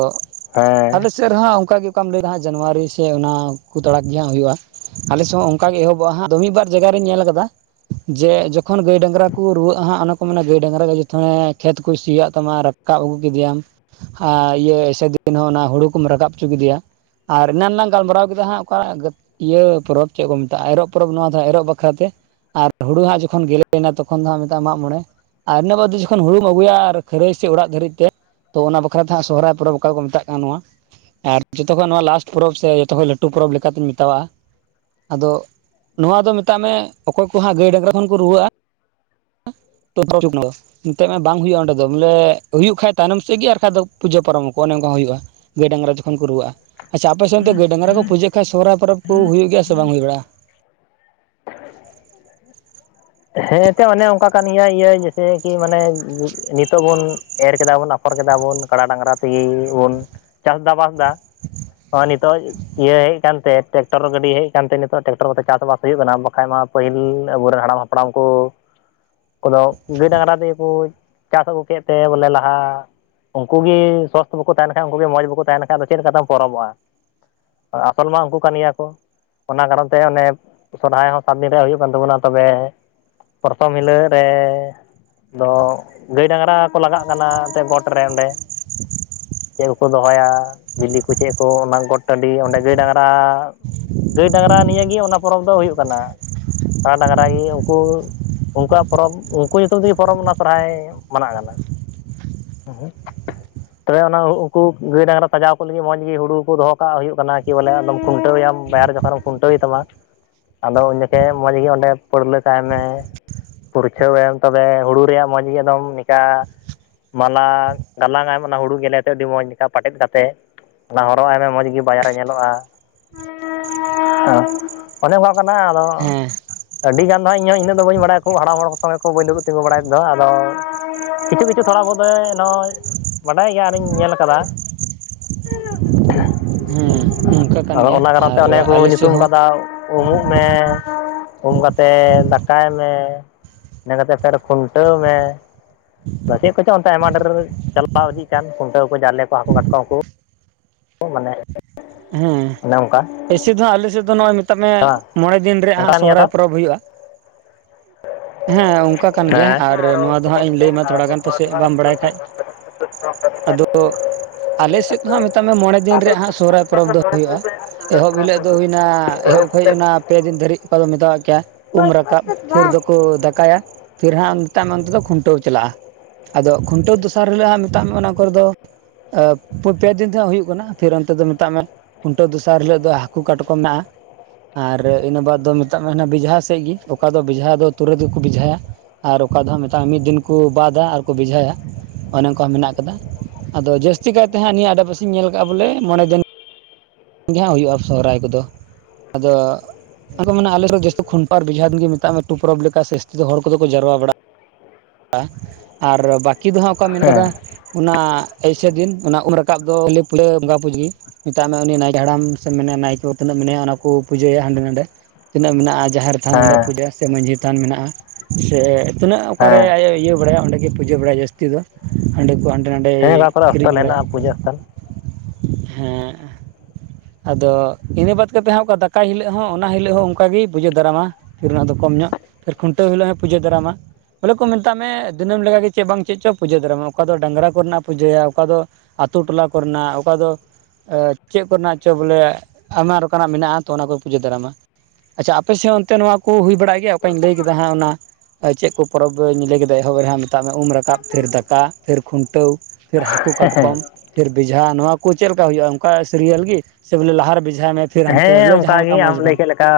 ᱦᱮᱸ᱾ ᱟᱞᱮ ᱥᱮᱫ ᱨᱮᱦᱚ ᱚᱱᱠᱟᱜ ᱜᱮ ᱚᱠᱟᱢ ᱞᱟᱹᱭᱫᱟ ᱦᱟᱸᱜ ᱡᱟᱱᱩᱣᱟᱨᱤ ᱥᱮ ᱚᱱᱟ ᱠᱚ ᱛᱟᱲᱟᱜ ᱜᱮ ᱦᱟᱸᱜ ᱦᱩᱭᱩᱜ-ᱟ᱾ ᱟᱞᱮ ᱥᱮᱫ ᱦᱚᱸ ᱚᱱᱠᱟ ᱜᱮ ᱮᱦᱚᱵᱚᱜᱼᱟ ᱦᱟᱸᱜ ᱛᱚ ᱢᱤᱫ ᱵᱟᱨ ᱡᱟᱭᱜᱟ ᱨᱤᱧ ᱧᱮᱞ ᱠᱟᱫᱟ, ᱡᱮ ᱡᱚᱠᱷᱚᱱ ᱜᱟᱹᱭ ᱰᱟᱝᱨᱟ ᱠᱩ ᱨᱩᱣᱟᱹᱜ-ᱟ ᱦᱟᱸᱜ ᱚᱱᱟ ᱠᱚ ᱢᱮᱱᱟ ᱜᱟᱹᱭ ᱰᱟᱝᱨᱟ ᱜᱮ ᱡᱚᱛᱚᱢ ᱮ ᱠᱷᱮᱛ ᱠᱚ ᱥᱤᱭᱟᱜ ᱛᱟᱢᱟ, ᱨᱟᱠᱟᱵ ᱟᱹᱜᱩ ᱠᱮᱫᱮᱭᱟᱢ ᱟᱨ ᱤᱭᱟᱹ ᱮᱥᱮ ᱫᱤᱱ ᱦᱚᱸ ᱚᱱᱟ ᱦᱩᱲᱩ ᱠᱚᱢ ᱨᱟᱠᱟᱵ ᱦᱚᱪᱚ ᱠᱮᱫᱮᱭᱟ᱾ ᱟᱨ ᱮᱱᱟᱱ ᱞᱟᱝ ᱜᱟᱞᱢᱟᱨᱟᱣ ᱠᱮᱫᱟ ᱦᱟᱸᱜ ᱚᱠᱟ ᱤᱭᱟᱹ ᱯᱚᱨᱚᱵᱽ ᱪᱮᱫ ᱠᱚ ᱢᱮᱛᱟᱜ-ᱟ ᱮᱨᱚᱜ ᱯᱚᱨᱚᱵᱽ ᱱᱚᱣᱟ ᱫᱚ ᱮᱨᱚᱜ ᱵᱟᱠᱷᱨᱟ ᱛᱮ, ᱦᱩᱲᱩ ᱦᱟᱸᱜ ᱡᱚᱠᱷᱚᱱ ᱜᱮᱞᱮᱱᱟ ᱛᱚᱠᱷᱚᱱ ᱫᱚ ᱦᱟᱸᱜ ᱢᱮᱛ-ᱟ ᱢᱟᱜ ᱢᱚᱬᱮ᱾ ᱟᱨ ᱤᱱᱟᱹ ᱵᱟᱫᱚ ᱡᱚᱠᱷᱚᱱ ᱦᱩᱲᱩᱢ ᱟᱹᱩᱭᱟ ᱠᱷᱟᱹᱨᱟᱹᱭ ᱥᱮ ᱚᱲᱟᱜ ᱫᱷᱟᱹᱨᱤᱡ ᱛᱮ, ᱛᱚ ᱚᱱᱟ ᱵᱟᱠᱷᱨᱟᱛᱮ ᱦᱟᱸᱜ ᱥᱚᱦᱚᱨᱟᱭ ᱯᱚᱨᱚᱵᱽ ᱚᱠᱟ ᱠᱚ ᱢᱮᱛᱟᱜ ᱠᱟᱱᱟ ᱱᱚᱣᱟ ᱟᱨ ᱡᱚᱛᱚᱠᱷᱚᱡ ᱱᱚᱣᱟ ᱞᱟᱥᱴ ᱯᱚᱨᱚᱵᱽ ᱥᱮ ᱡᱚᱛᱚᱠᱷᱚᱡ ᱞᱟᱹᱴᱩ ᱯᱚᱨᱚᱵᱽᱤᱧ ᱢᱮᱛᱟᱣᱟᱜ-ᱟ ᱟᱫᱚ ᱱᱚᱣᱟ ᱫᱚ ᱢᱮᱛᱟᱜ ᱢᱮ ᱚᱠᱚᱭ ᱠᱚ ᱦᱟᱸᱜ ᱜᱟᱹᱭ ᱰᱟᱝᱨᱟ ᱠᱷᱚᱱ ᱠᱚ ᱨᱩᱣᱟᱹᱜ-ᱟ, [unintelligible] ᱮᱱᱛᱜ ᱢᱟ ᱵᱟᱝ ᱦᱩᱭᱩᱜᱼᱟ ᱚᱸᱰᱮ ᱫᱚ ᱵᱚᱞᱮ ᱦᱩᱭᱩᱜ ᱠᱷᱟᱡ ᱛᱟᱭᱱᱚᱢ ᱥᱮᱫ ᱜᱮ ᱟᱨ ᱵᱟᱝᱠᱷᱟᱡ ᱫᱚ ᱯᱩᱡᱟᱹ ᱯᱟᱨᱚᱢ ᱟᱠᱚ ᱚᱱᱮ ᱚᱱᱠᱟ ᱦᱩᱭᱩᱜ-ᱟ᱾ ᱜᱟᱹᱭ ᱰᱟᱝᱨᱟ ᱡᱚᱠᱷᱚᱱ ᱠᱚ ᱨᱩᱣᱟᱹᱜᱼᱟ, ᱟᱪᱪᱷᱟ ᱟᱯᱮ ᱥᱮᱱ ᱫᱚ ᱜᱟᱹᱭ ᱰᱟᱝᱨᱟ ᱠᱚ ᱯᱩᱡᱟᱹᱜ ᱠᱷᱟᱱ ᱥᱚᱦᱚᱨᱟᱭ ᱯᱚᱨᱚᱵᱽ ᱠᱚ ᱦᱩᱭᱩᱜ ᱜᱮᱭᱟ ᱥᱮ ᱵᱟᱝ ᱦᱩᱭ ᱵᱟᱲᱟᱜ-ᱟ? [unintelligible] ᱦᱮᱸ ᱮᱱᱛᱚ ᱚᱱᱮ ᱚᱱᱠᱟ ᱠᱟᱱ ᱜᱤᱭᱟᱹ ᱤᱭᱟᱹ ᱡᱮᱭᱥᱮ ᱠᱤ ᱢᱟᱱᱮ ᱱᱤᱛᱚᱜ ᱵᱚᱱ ᱮᱨ ᱠᱮᱫᱟ ᱵᱚᱱ ᱟᱯᱷᱚᱨ ᱠᱮᱫᱟ ᱵᱚᱱ ᱠᱟᱲᱟ ᱰᱟᱝᱨᱟ ᱛᱮᱜᱮ ᱵᱚᱱ ᱪᱟᱥ ᱫᱟ ᱵᱟᱥ ᱫᱟ ᱾ ᱦᱚᱸ ᱱᱤᱛᱚᱜ ᱤᱭᱟᱹ ᱦᱮᱡ ᱟᱠᱟᱱᱛᱮ ᱴᱨᱮᱠᱴᱚᱨ ᱜᱟᱹᱰᱤ ᱦᱮᱡ ᱟᱠᱟᱱᱛᱮ ᱱᱤᱛᱚᱜ ᱴᱨᱟᱠᱴᱚᱨ ᱠᱚᱛᱮ ᱪᱟᱥᱵᱟᱥ ᱦᱩᱭᱩᱜ ᱠᱟᱱᱟ ᱵᱟᱠᱟᱱ ᱢᱟ ᱯᱟᱹᱦᱤᱞ [inaudible] ᱟᱵᱚᱨᱮᱱ ᱦᱟᱲᱟᱢ ᱦᱟᱯᱲᱟᱢ ᱠᱚ ᱠᱚᱫᱚ ᱜᱟᱹᱭ ᱰᱟᱝᱨᱟ ᱛᱮᱜᱮ ᱠᱚ ᱪᱟᱥ ᱟᱹᱜᱩ ᱠᱮᱫᱹᱛᱮ ᱵᱚᱞᱮ ᱞᱟᱦᱟ ᱩᱱᱠᱩᱜ ᱜᱮ ᱥᱥᱛᱷ ᱵᱟᱠᱚ ᱛᱟᱦᱮᱱ ᱠᱷᱟᱡ ᱩᱱᱠᱩᱜ ᱜᱮ ᱢᱚᱸᱡᱽ ᱵᱟᱠᱚ ᱛᱟᱦᱮᱱ ᱠᱷᱟᱡ ᱪᱮᱫ ᱞᱮᱠᱟᱛᱮᱢ ᱯᱚᱨᱚᱵᱚ-ᱟ᱾ ᱟᱥᱚᱞ ᱢᱟ ᱩᱱᱠᱩ ᱠᱟᱱ ᱜᱮᱭᱟ ᱠᱚ ᱚᱱᱟ ᱠᱟᱨᱚᱱ ᱛᱮ ᱚᱱᱮ ᱥᱚᱨᱦᱚᱟᱭ ᱦᱚᱸ ᱥᱟᱢᱱᱮᱨᱮ ᱦᱩᱭᱩᱜ ᱠᱟᱱ ᱛᱟᱵᱚᱱᱟ ᱛᱚᱵᱮ ᱯᱨᱚᱛᱷᱚᱢ ᱦᱤᱞᱳᱜ ᱨᱮ ᱟᱫᱚ ᱜᱟᱹᱭ ᱰᱟᱝᱨᱟ ᱠᱚ ᱞᱟᱜᱟᱜ ᱠᱟᱱᱟ ᱮᱱᱛᱮ ᱜᱚᱴ ᱨᱮ ᱚᱸᱰᱮ ᱪᱮᱫ ᱠᱚᱠᱚ ᱫᱚᱦᱚᱭᱟ ᱵᱤᱞᱤ ᱠᱚ ᱪᱮᱫ ᱠᱚ ᱚᱱᱟ ᱜᱚᱴ ᱴᱟᱺᱰᱤ ᱚᱸᱰᱮ ᱜᱟᱹᱭ ᱰᱟᱝᱨᱟ ᱜᱟᱹᱭ ᱰᱟᱝᱨᱟ ᱱᱤᱭᱟᱹᱜᱮ ᱚᱱᱟ ᱯᱚᱨᱚᱵᱽ ᱫᱚ ᱦᱩᱭᱩᱜ ᱠᱟᱱᱟ᱾ [unintelligible] ᱰᱟᱝᱨᱟ ᱜᱮ ᱩᱱᱠᱩ ᱩᱱᱠᱩᱣᱟ ᱯᱚᱨᱚᱵᱽ ᱩᱱᱠᱩ ᱧᱩᱛᱩᱢ ᱛᱮᱜᱮ ᱯᱚᱨᱚᱵᱽ ᱚᱱᱟ ᱥᱚᱨᱦᱚᱟᱭ ᱢᱟᱱᱟ ᱠᱟᱱᱟ᱾ [unintelligible] ᱛᱚᱵᱮ ᱚᱱᱟ ᱩᱱᱠᱩ ᱜᱟᱭ ᱰᱟᱝᱨᱟ ᱥᱟᱢᱟᱝ ᱥᱟᱡᱟᱣ ᱠᱚ ᱞᱟᱹᱜᱤᱫ ᱢᱚᱡᱽ ᱜᱮ ᱦᱩᱲᱩ ᱠᱚ ᱫᱚᱦᱚ ᱠᱟᱜ ᱦᱩᱭᱩᱜ ᱠᱟᱱᱟ ᱠᱤ ᱵᱚᱞᱮ ᱟᱫᱚᱢ ᱠᱷᱩᱱᱴᱟᱹᱣ ᱮᱭᱟᱢ ᱵᱟᱭᱟᱨ ᱡᱚᱠᱷᱚᱱᱮᱢ ᱠᱷᱩᱱᱴᱟᱹᱣ ᱛᱟᱢᱟ ᱟᱫᱚ ᱩᱱ ᱡᱚᱠᱷᱮᱡ ᱢᱚᱡᱽ ᱜᱮ ᱚᱸᱰᱮ ᱯᱟᱹᱲᱞᱟᱹ ᱟᱭ ᱢᱮ, ᱯᱷᱩᱨᱪᱷᱟᱹᱣᱮᱢ ᱛᱚᱵᱮ ᱦᱩᱲᱩ ᱨᱮᱭᱟᱜ ᱢᱚᱡᱽ ᱜᱮ ᱮᱠᱫᱚᱢ ᱱᱤᱝᱠᱟ- ᱢᱟᱞᱟ ᱜᱟᱞᱟᱝ ᱟᱭᱢᱮ ᱚᱱᱟ ᱦᱩᱲᱩ ᱜᱮᱞᱮ ᱛᱮ ᱟᱹᱰᱤ ᱢᱚᱡᱽᱠᱟ ᱯᱟᱴᱮᱫ ᱠᱟᱛᱮᱫ, ᱚᱱᱟ ᱦᱚᱨᱚᱜ ᱟᱭᱢᱮ ᱢᱚᱡᱽ ᱜᱮ ᱵᱟᱭᱟᱨ ᱮ ᱧᱮᱞᱚᱜ-ᱟ᱾ ᱚᱱᱮ ᱚᱱᱠᱟ ᱠᱟᱱᱟ ᱟᱫᱚ ᱦᱮᱸ ᱟᱹᱰᱤ ᱜᱟᱱ ᱫᱚ ᱦᱟᱸᱜ ᱤᱧᱦᱚᱸ ᱤᱱᱟᱹᱜ ᱫᱚ ᱵᱟᱹᱧ ᱵᱟᱲᱟᱭᱟ ᱠᱷᱩᱵ ᱦᱟᱲᱟᱢ ᱦᱚᱲ ᱠᱚ ᱥᱚᱸᱜᱮ ᱠᱚ ᱵᱟᱹᱧ ᱰᱩᱭᱩᱵ ᱛᱤᱸᱜᱩ ᱵᱟᱲᱟᱭᱮᱫᱟ, ᱟᱫᱚ ᱠᱤᱪᱷᱩ ᱠᱤᱪᱷᱩ ᱛᱷᱚᱲᱟ [inaudible] ᱱᱹᱚᱭ ᱵᱟᱰᱟᱭ ᱜᱮᱭᱟ ᱟᱨᱤᱧ ᱧᱮᱞ ᱠᱟᱫᱟ᱾ ᱦᱮᱸ ᱱᱚᱝᱠᱟ [unintelligible] ᱠᱟᱱ ᱟᱫᱚ ᱜᱮᱭᱟ ᱚᱱᱟ ᱠᱟᱨᱚᱱ ᱛᱮ ᱟᱨ ᱚᱱᱮ ᱠᱚ ᱟᱞᱮ ᱥᱮᱫ ᱧᱩᱛᱩᱢ ᱦᱚᱸ ᱠᱟᱫᱟ ᱩᱢᱩ ᱢᱮ ᱾ ᱩᱢ ᱠᱟᱛᱮ ᱫᱟᱠᱟᱭ ᱢᱮ ᱤᱱᱟᱹ ᱠᱟᱛᱮ ᱠᱷᱩᱱᱴᱟᱹᱣ ᱢᱮ ᱾ ᱪᱮᱫ ᱠᱚᱪᱚᱝ ᱚᱱᱛᱮ ᱟᱭᱢᱟ ᱰᱷᱮᱨ ᱪᱟᱞᱟᱣ ᱤᱫᱤᱜ ᱠᱟᱱ ᱠᱷᱩᱱᱴᱟᱹᱣ ᱠᱚ ᱡᱟᱞᱮ ᱠᱚ ᱦᱟᱹᱠᱩ ᱠᱟᱴᱠᱚᱢ ᱠᱚ ᱾ ᱢᱟᱱᱮ ᱦᱮᱸ ᱚᱱᱮ ᱚᱱᱠᱟ ᱦᱮᱸ ᱮᱭᱮᱥᱮ ᱫᱚ ᱦᱟᱸᱜ ᱟᱞᱮ ᱥᱮᱫ ᱫᱚ ᱱᱚᱼᱚᱭ ᱢᱮᱛᱟᱢᱮ ᱵᱟᱝ ᱢᱚᱬᱮ ᱫᱤᱱ ᱨᱮ ᱚᱱᱠᱟ ᱦᱟᱸᱜ ᱱᱤᱭᱟᱹ ᱥᱚᱦᱚᱨᱟᱭ ᱫᱷᱟᱣ ᱯᱚᱨᱚᱵᱽ ᱦᱩᱭᱩᱜᱼᱟ᱾ ᱦᱮᱸ ᱚᱱᱠᱟ ᱠᱟᱱ ᱜᱮᱭᱟ [unintelligible] ᱟᱨ ᱱᱚᱣᱟ ᱫᱚ ᱦᱟᱸᱜ ᱤᱧ ᱞᱟᱹᱭᱟᱢᱟ ᱛᱷᱚᱲᱟ ᱜᱟᱱ ᱯᱟᱥᱮᱡ ᱵᱟᱢ ᱵᱟᱲᱟᱭ [unintelligible] ᱠᱷᱟᱡ ᱟᱫᱚ [unintelligible] ᱟᱞᱮ ᱥᱮᱫ ᱫᱚ ᱦᱟᱸᱜ ᱢᱮᱛᱟ ᱢᱮ ᱢᱚᱬᱮ ᱫᱤᱱ ᱨᱮᱭᱟᱜ ᱦᱟᱸᱜ ᱥᱚᱦᱚᱨᱟᱭ ᱯᱚᱨᱚᱵᱽ ᱫᱚ ᱦᱩᱭᱩᱼᱟ ᱮᱦᱚᱵ ᱦᱤᱞᱳᱜ ᱫᱚ ᱦᱩᱭᱱᱟ ᱮᱦᱚᱵ ᱦᱳᱭ ᱚᱱᱟ ᱯᱮ ᱫᱤᱱ ᱫᱷᱟᱨᱤᱡ ᱚᱠᱟ ᱫᱚᱢ ᱢᱮᱛᱟ ᱟᱜ ᱠᱮᱭᱟ ᱩᱢ ᱦᱮᱸ ᱨᱟᱠᱟᱵ ᱯᱷᱤᱨ ᱫᱚᱠᱚ ᱠᱚ ᱫᱟᱠᱟᱭᱟ ᱯᱷᱤᱨ ᱦᱟᱸᱜ ᱚᱱᱛᱮ ᱚᱱᱛᱮᱫᱚ ᱠᱷᱩᱱᱴᱟᱹᱣ ᱪᱟᱞᱟᱜᱼᱟ᱾ ᱟᱫᱚ ᱠᱷᱩᱱᱴᱟᱹᱣ ᱫᱚᱥᱟᱨ ᱦᱤᱞᱳᱜ ᱦᱟ ᱢᱮᱛᱟ ᱢᱮ ᱚᱱᱟ ᱠᱚᱨᱮ ᱫᱚ ᱟ ᱯᱮ ᱫᱤᱱ ᱛᱮ ᱦᱟᱜ ᱦᱩᱭᱩᱜ ᱠᱟᱱᱟ ᱯᱷᱤᱨ ᱚᱱᱛᱮ ᱫᱚ ᱢᱮᱛᱟ ᱢᱮ ᱠᱷᱩᱱᱴᱟᱹᱣ ᱫᱚᱥ ᱫᱚᱥᱟᱨ ᱦᱤᱞᱳᱜ ᱫᱚ ᱦᱟᱹᱠᱩ ᱠᱟᱴᱠᱚᱢ ᱢᱮᱱᱟᱜᱼᱟ᱾ ᱟᱨ ᱤᱱᱟᱹ ᱵᱟᱫ ᱫᱚ ᱢᱮᱛᱟᱜ ᱢᱮ ᱦᱟᱱᱮ ᱵᱮᱡᱷᱟ ᱥᱮᱫ ᱜᱮ ᱚᱠᱟ ᱫᱚ ᱵᱮᱡᱷᱟ ᱫᱚ ᱛᱩᱨᱟᱹᱛ ᱜᱮᱠᱚ ᱵᱮᱡᱷᱟᱭᱟ᱾ ᱟᱨ ᱚᱠᱟ ᱫᱚ ᱦᱟᱸ ᱢᱮᱛᱟᱼᱟ ᱢᱤᱫ ᱫᱤᱱ ᱠᱚ ᱵᱟᱫ ᱟ ᱟᱨᱠᱚ ᱵᱮᱡᱷᱟᱭᱟ ᱚᱱᱮ ᱚᱱᱠᱟ ᱢᱮᱱᱟᱜ ᱠᱟᱫᱟ ᱟᱫᱚ ᱡᱟᱹᱥᱛᱤ ᱠᱟᱭᱛᱮ ᱦᱟᱸ ᱱᱤᱭᱟᱹ ᱟᱰᱮᱯᱟᱥᱮᱧ ᱧᱮᱞ ᱠᱟᱫᱟ ᱵᱚᱞᱮ ᱢᱚᱬᱮ ᱫᱤᱱ ᱜᱮ ᱦᱟᱸᱜ ᱦᱩᱭᱩᱜᱼᱟ ᱥᱚᱦᱚᱨᱟᱭ ᱠᱚᱫᱚ ᱟᱫᱚ ᱟᱫᱚ ᱢᱟᱱᱮ ᱟᱞᱮ ᱫᱚ ᱡᱟᱹᱥᱛᱤ ᱠᱷᱩᱱᱴᱟ ᱟᱨ ᱵᱮᱡᱷᱟ ᱜᱮ ᱢᱮᱛᱟᱜ ᱢᱮ ᱟᱛᱩ ᱯᱚᱵᱽ ᱞᱮᱠᱟ ᱥᱮ ᱡᱟᱥᱛᱤ ᱦᱚᱲ ᱠᱚᱫᱚ ᱠᱚ ᱡᱟᱣᱨᱟ ᱵᱟᱲᱟᱼᱟ ᱟᱨ ᱵᱟᱹᱠᱤ ᱫᱚ ᱦᱟᱸᱜ ᱚᱠᱟᱢ ᱢᱮᱱ ᱠᱟᱫᱟ ᱚᱱᱟ ᱮᱭᱥᱮᱫᱤᱱ ᱚᱱᱟ ᱩᱢ ᱨᱟᱠᱟᱵ ᱫᱚ [unintelligible] ᱢᱮᱛᱟᱜ ᱢᱮ ᱩᱱᱤ ᱱᱟᱭᱠᱮ ᱦᱟᱲᱟᱢ ᱥᱮ ᱢᱮᱱᱟᱭᱟ ᱱᱟᱭᱠᱮ ᱛᱤᱱᱟᱹ ᱢᱮᱱᱟᱭᱟ ᱚᱱᱟ ᱠᱚ ᱯᱩᱡᱟᱹᱭᱟ ᱦᱟᱸᱰᱮ ᱱᱟᱰᱮ ᱛᱤᱱᱟᱹ ᱢᱮᱱᱟᱜᱼᱟ ᱡᱟᱦᱮᱨ ᱛᱷᱟᱱ ᱚᱸᱰᱮ ᱦᱮᱸ ᱯᱩᱡᱟᱹᱭᱟ ᱥᱮ ᱢᱟᱺᱡᱷᱤ ᱛᱷᱟᱱ ᱢᱮᱱᱟᱜᱼᱟ ᱥᱮ ᱛᱤᱱᱟᱹᱜ ᱚᱠᱟᱨᱮ ᱦᱮᱸ ᱟᱭ ᱤᱭᱟᱹ ᱵᱟᱲᱟᱭᱟ ᱚᱸᱰᱮᱜᱮ ᱯᱩᱡᱟᱹ ᱵᱟᱲᱟᱭᱟ ᱡᱟᱹᱥᱛᱤ ᱫᱚ ᱦᱟᱸᱰᱤ ᱠᱚ ᱦᱟᱸᱰᱮ ᱱᱟᱰᱮ ᱦᱮᱸ ᱚᱠᱟ ᱠᱚᱨᱮ ᱦᱤᱨᱤᱡ ᱥᱛᱷᱚᱞ ᱵᱟᱲᱟᱭᱟ᱾ ᱦᱮᱱᱟᱜᱼᱟ ᱯᱩᱡᱟᱹ ᱥᱛᱷᱚᱞ ᱦᱮᱸ ᱟᱫᱚ ᱤᱱᱟᱹ ᱵᱟᱫ ᱠᱟᱛᱮᱮᱫ ᱦᱟᱸ ᱚᱱᱠᱟ ᱫᱟᱠᱟᱭ ᱦᱤᱞᱳᱜ ᱦᱚᱸ ᱚᱱᱟ ᱦᱤᱞᱳᱜ ᱦᱚᱸ ᱚᱱᱠᱟᱜᱮ ᱯᱩᱡᱟ. ᱫᱟᱨᱟᱢᱟ᱾ ᱯᱷᱤᱨ ᱚᱱᱟ ᱫᱚ ᱠᱚᱢ ᱧᱚᱜ ᱠᱷᱩᱱᱴᱟᱹᱣ ᱦᱤᱞᱳᱜ ᱯᱩᱡᱟᱹ ᱫᱟᱨᱟᱢᱟ᱾ ᱵᱚᱞᱮ ᱠᱚ ᱢᱮᱛᱟᱜ ᱢᱮ ᱫᱤᱱᱟᱹᱢ ᱞᱮᱠᱟᱜᱮ ᱪᱮᱫ ᱵᱟᱝ ᱪᱮᱫ ᱪᱚ ᱯᱩᱡᱟᱹ ᱫᱟᱨᱟᱢᱟ ᱚᱠᱟ ᱫᱚ ᱰᱟᱝᱨᱟ ᱠᱚᱨᱮᱱᱟᱜ ᱯᱩᱡᱟᱹᱭᱟ ᱚᱠᱟ ᱫᱚ ᱟᱛᱳ ᱴᱚᱞᱟ ᱠᱚᱨᱮᱱᱟᱜ ᱚᱠᱟ ᱫᱚ ᱪᱮᱫ ᱠᱚᱨᱮᱱᱟᱜ ᱪᱚ ᱵᱚᱞᱮ ᱟᱭᱢᱟ ᱨᱚᱠᱚᱢᱟᱜ ᱢᱮᱱᱟᱜᱼᱟ ᱛᱚ ᱚᱱᱟ ᱠᱚ ᱯᱩᱡᱟᱹ ᱫᱟᱨᱟᱢᱟ᱾ ᱟᱪᱪᱷᱟ ᱟᱯᱮᱥᱮᱡ ᱦᱚ ᱚᱱᱛᱮ ᱱᱚᱣᱟ ᱠᱚ ᱦᱩᱭ ᱵᱟᱲᱟᱜ ᱜᱮᱭᱟ ᱚᱠᱟᱧ ᱞᱟᱹᱭ ᱠᱮᱫᱟ ᱦᱟᱸᱜ ᱚᱱᱟ ᱪᱮᱫ ᱠᱚ? ᱯᱚᱨᱚᱵᱽ ᱤᱧ ᱞᱟᱹᱭ ᱠᱮᱫᱟ ᱮᱦᱚᱵ ᱨᱮᱦᱟᱜ ᱢᱮᱛᱟᱜ ᱢᱮ ᱩᱢ ᱨᱟᱠᱟᱵ ᱯᱷᱤᱨ ᱫᱟᱠᱟ ᱯᱷᱤᱨ ᱠᱷᱩᱱᱴᱟᱹᱣ᱾ ᱯᱷᱤᱨ ᱦᱟᱹᱠᱩ ᱠᱟᱴᱠᱚᱢ ᱦᱮᱸ ᱯᱷᱤᱨ ᱵᱮᱡᱷᱟ ᱱᱚᱣᱟ ᱠᱚ ᱪᱮᱫ ᱞᱮᱠᱟ ᱦᱩᱭᱩᱜᱼᱟ ᱚᱱᱠᱟ ᱥᱤᱨᱤᱭᱟᱞ ᱜᱮ ᱥᱮ ᱵᱚᱞᱮ ᱞᱟᱦᱟ ᱨᱮ ᱵᱮᱡᱷᱟᱭ ᱢᱮ ᱯᱷᱤᱨ ᱦᱟᱱᱛᱮ ᱦᱮᱸ ᱵᱚᱞᱮ ᱚᱱᱠᱟ ᱡᱟᱦᱟᱸ ᱞᱮᱠᱟ ᱜᱮ ᱟᱢ ᱢᱚᱡᱽ ᱞᱟᱹᱭ ᱵᱟᱝ ᱠᱮᱫ ᱞᱮ ᱠᱟ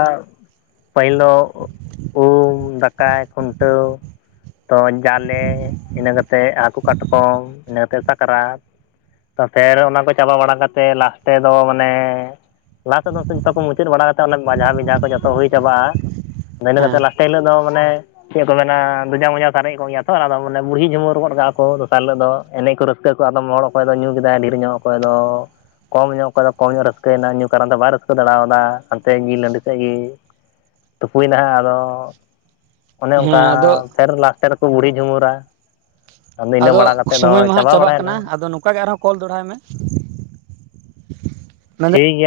ᱯᱟᱹᱦᱤᱞ ᱫᱚ ᱩᱢ ᱫᱟᱠᱟ ᱠᱷᱩᱱᱴᱟᱹᱣ᱾ ᱛᱚ ᱡᱟᱞᱮ ᱤᱱᱟᱹ ᱠᱟᱛᱮᱫ ᱦᱟᱹᱠᱩ ᱠᱟᱴᱠᱚᱢ ᱤᱱᱟᱹ ᱠᱟᱛᱮᱫ ᱥᱟᱠᱨᱟᱛ᱾ ᱛᱚ ᱯᱷᱤᱨ ᱚᱱᱟᱠᱚ ᱪᱟᱵᱟ ᱵᱟᱲᱟ ᱠᱟᱛᱮᱫ ᱞᱟᱥᱴᱮ ᱫᱚ ᱢᱟᱱᱮ ᱞᱟᱦᱟᱛᱮᱫᱚ ᱡᱚᱛᱚ ᱠᱚ ᱢᱩᱪᱟᱹᱫ ᱵᱟᱲᱟ ᱠᱟᱛᱮ ᱚᱱᱮ ᱢᱟᱡᱷᱟ ᱵᱮᱡᱷᱟ ᱠᱚ ᱡᱚᱛᱚ ᱦᱩᱭ ᱪᱟᱵᱟᱜᱼᱟ ᱟᱫᱚ ᱤᱱᱟ ᱦᱮᱸ ᱠᱟᱛᱮᱫ ᱞᱟᱥ ᱴᱮ ᱦᱤᱞᱳᱜ ᱫᱚ ᱢᱟᱱᱮ ᱪᱮᱫ ᱠᱚ ᱢᱮᱱᱟ ᱜᱚᱡᱟ ᱢᱚᱡᱟ ᱥᱟᱨᱮ ᱠᱚᱜ ᱜᱮᱭᱟ ᱛᱚ ᱚᱱᱟ ᱢᱟᱱᱮ ᱵᱩᱲᱦᱤ ᱡᱷᱩᱢᱟᱹ ᱨ ᱜᱚᱫ ᱠᱟᱼᱟ ᱠᱚ ᱫᱚᱥᱟᱨ ᱦᱤᱞᱳᱜ ᱫᱚ ᱮᱱᱮᱡ ᱠᱚ ᱨᱟᱹ ᱨᱟᱹᱥᱠᱟᱹ ᱠᱚ ᱟᱫᱚᱢ ᱦᱚᱲ ᱚᱠᱚᱭ ᱫᱚ ᱧᱩ ᱠᱮᱫᱟᱭ ᱰᱷᱮᱨ ᱧᱚᱜ ᱚᱠᱚᱭ ᱫᱚ ᱠᱚᱢ ᱧᱚᱜ ᱚᱠᱚᱭ ᱫᱚ ᱠᱚᱢ ᱧᱚᱜ ᱨᱟᱹᱥᱠᱟᱹᱭ ᱱᱟ᱾ ᱠᱟᱨᱚᱱ ᱫᱚ ᱵᱟᱭ ᱨᱟᱹᱥᱠᱟᱹ ᱫᱟᱲᱮ ᱣᱟᱫᱟ ᱦᱟᱱᱛᱮ ᱧᱤᱞ ᱦᱟᱺᱰᱤ ᱥᱟᱜᱤᱧ ᱛᱩᱯᱩᱭᱱᱟᱭ ᱟᱫᱚ ᱚᱱᱮ ᱚᱱᱠᱟ ᱦᱮᱸ ᱟᱫᱚ ᱯᱷᱮᱨ ᱞᱟᱥᱴ ᱨᱮᱠᱚ ᱵᱩᱲᱤ ᱡᱷᱩᱢᱩᱨᱟ᱾ ᱤᱱᱟᱹ ᱟᱫᱚ ᱵᱟᱲᱟ ᱠᱟᱛᱮᱫ ᱫᱚ ᱥᱚᱢᱚᱭ ᱢᱟ ᱦᱟᱸᱜ ᱪᱟᱵᱟ ᱪᱟᱵᱟᱜ ᱠᱟᱱᱟ ᱵᱟᱲᱟᱭᱮᱱᱟ ᱟᱫᱚ ᱱᱚᱝᱠᱟ ᱜᱮ ᱟᱨᱦᱚᱸ ᱠᱚᱞ ᱫᱚᱲᱦᱟᱭ ᱢᱮ᱾ ᱴᱷᱤᱠ ᱢᱮᱱᱫᱟᱹᱧ ᱜᱮᱭᱟ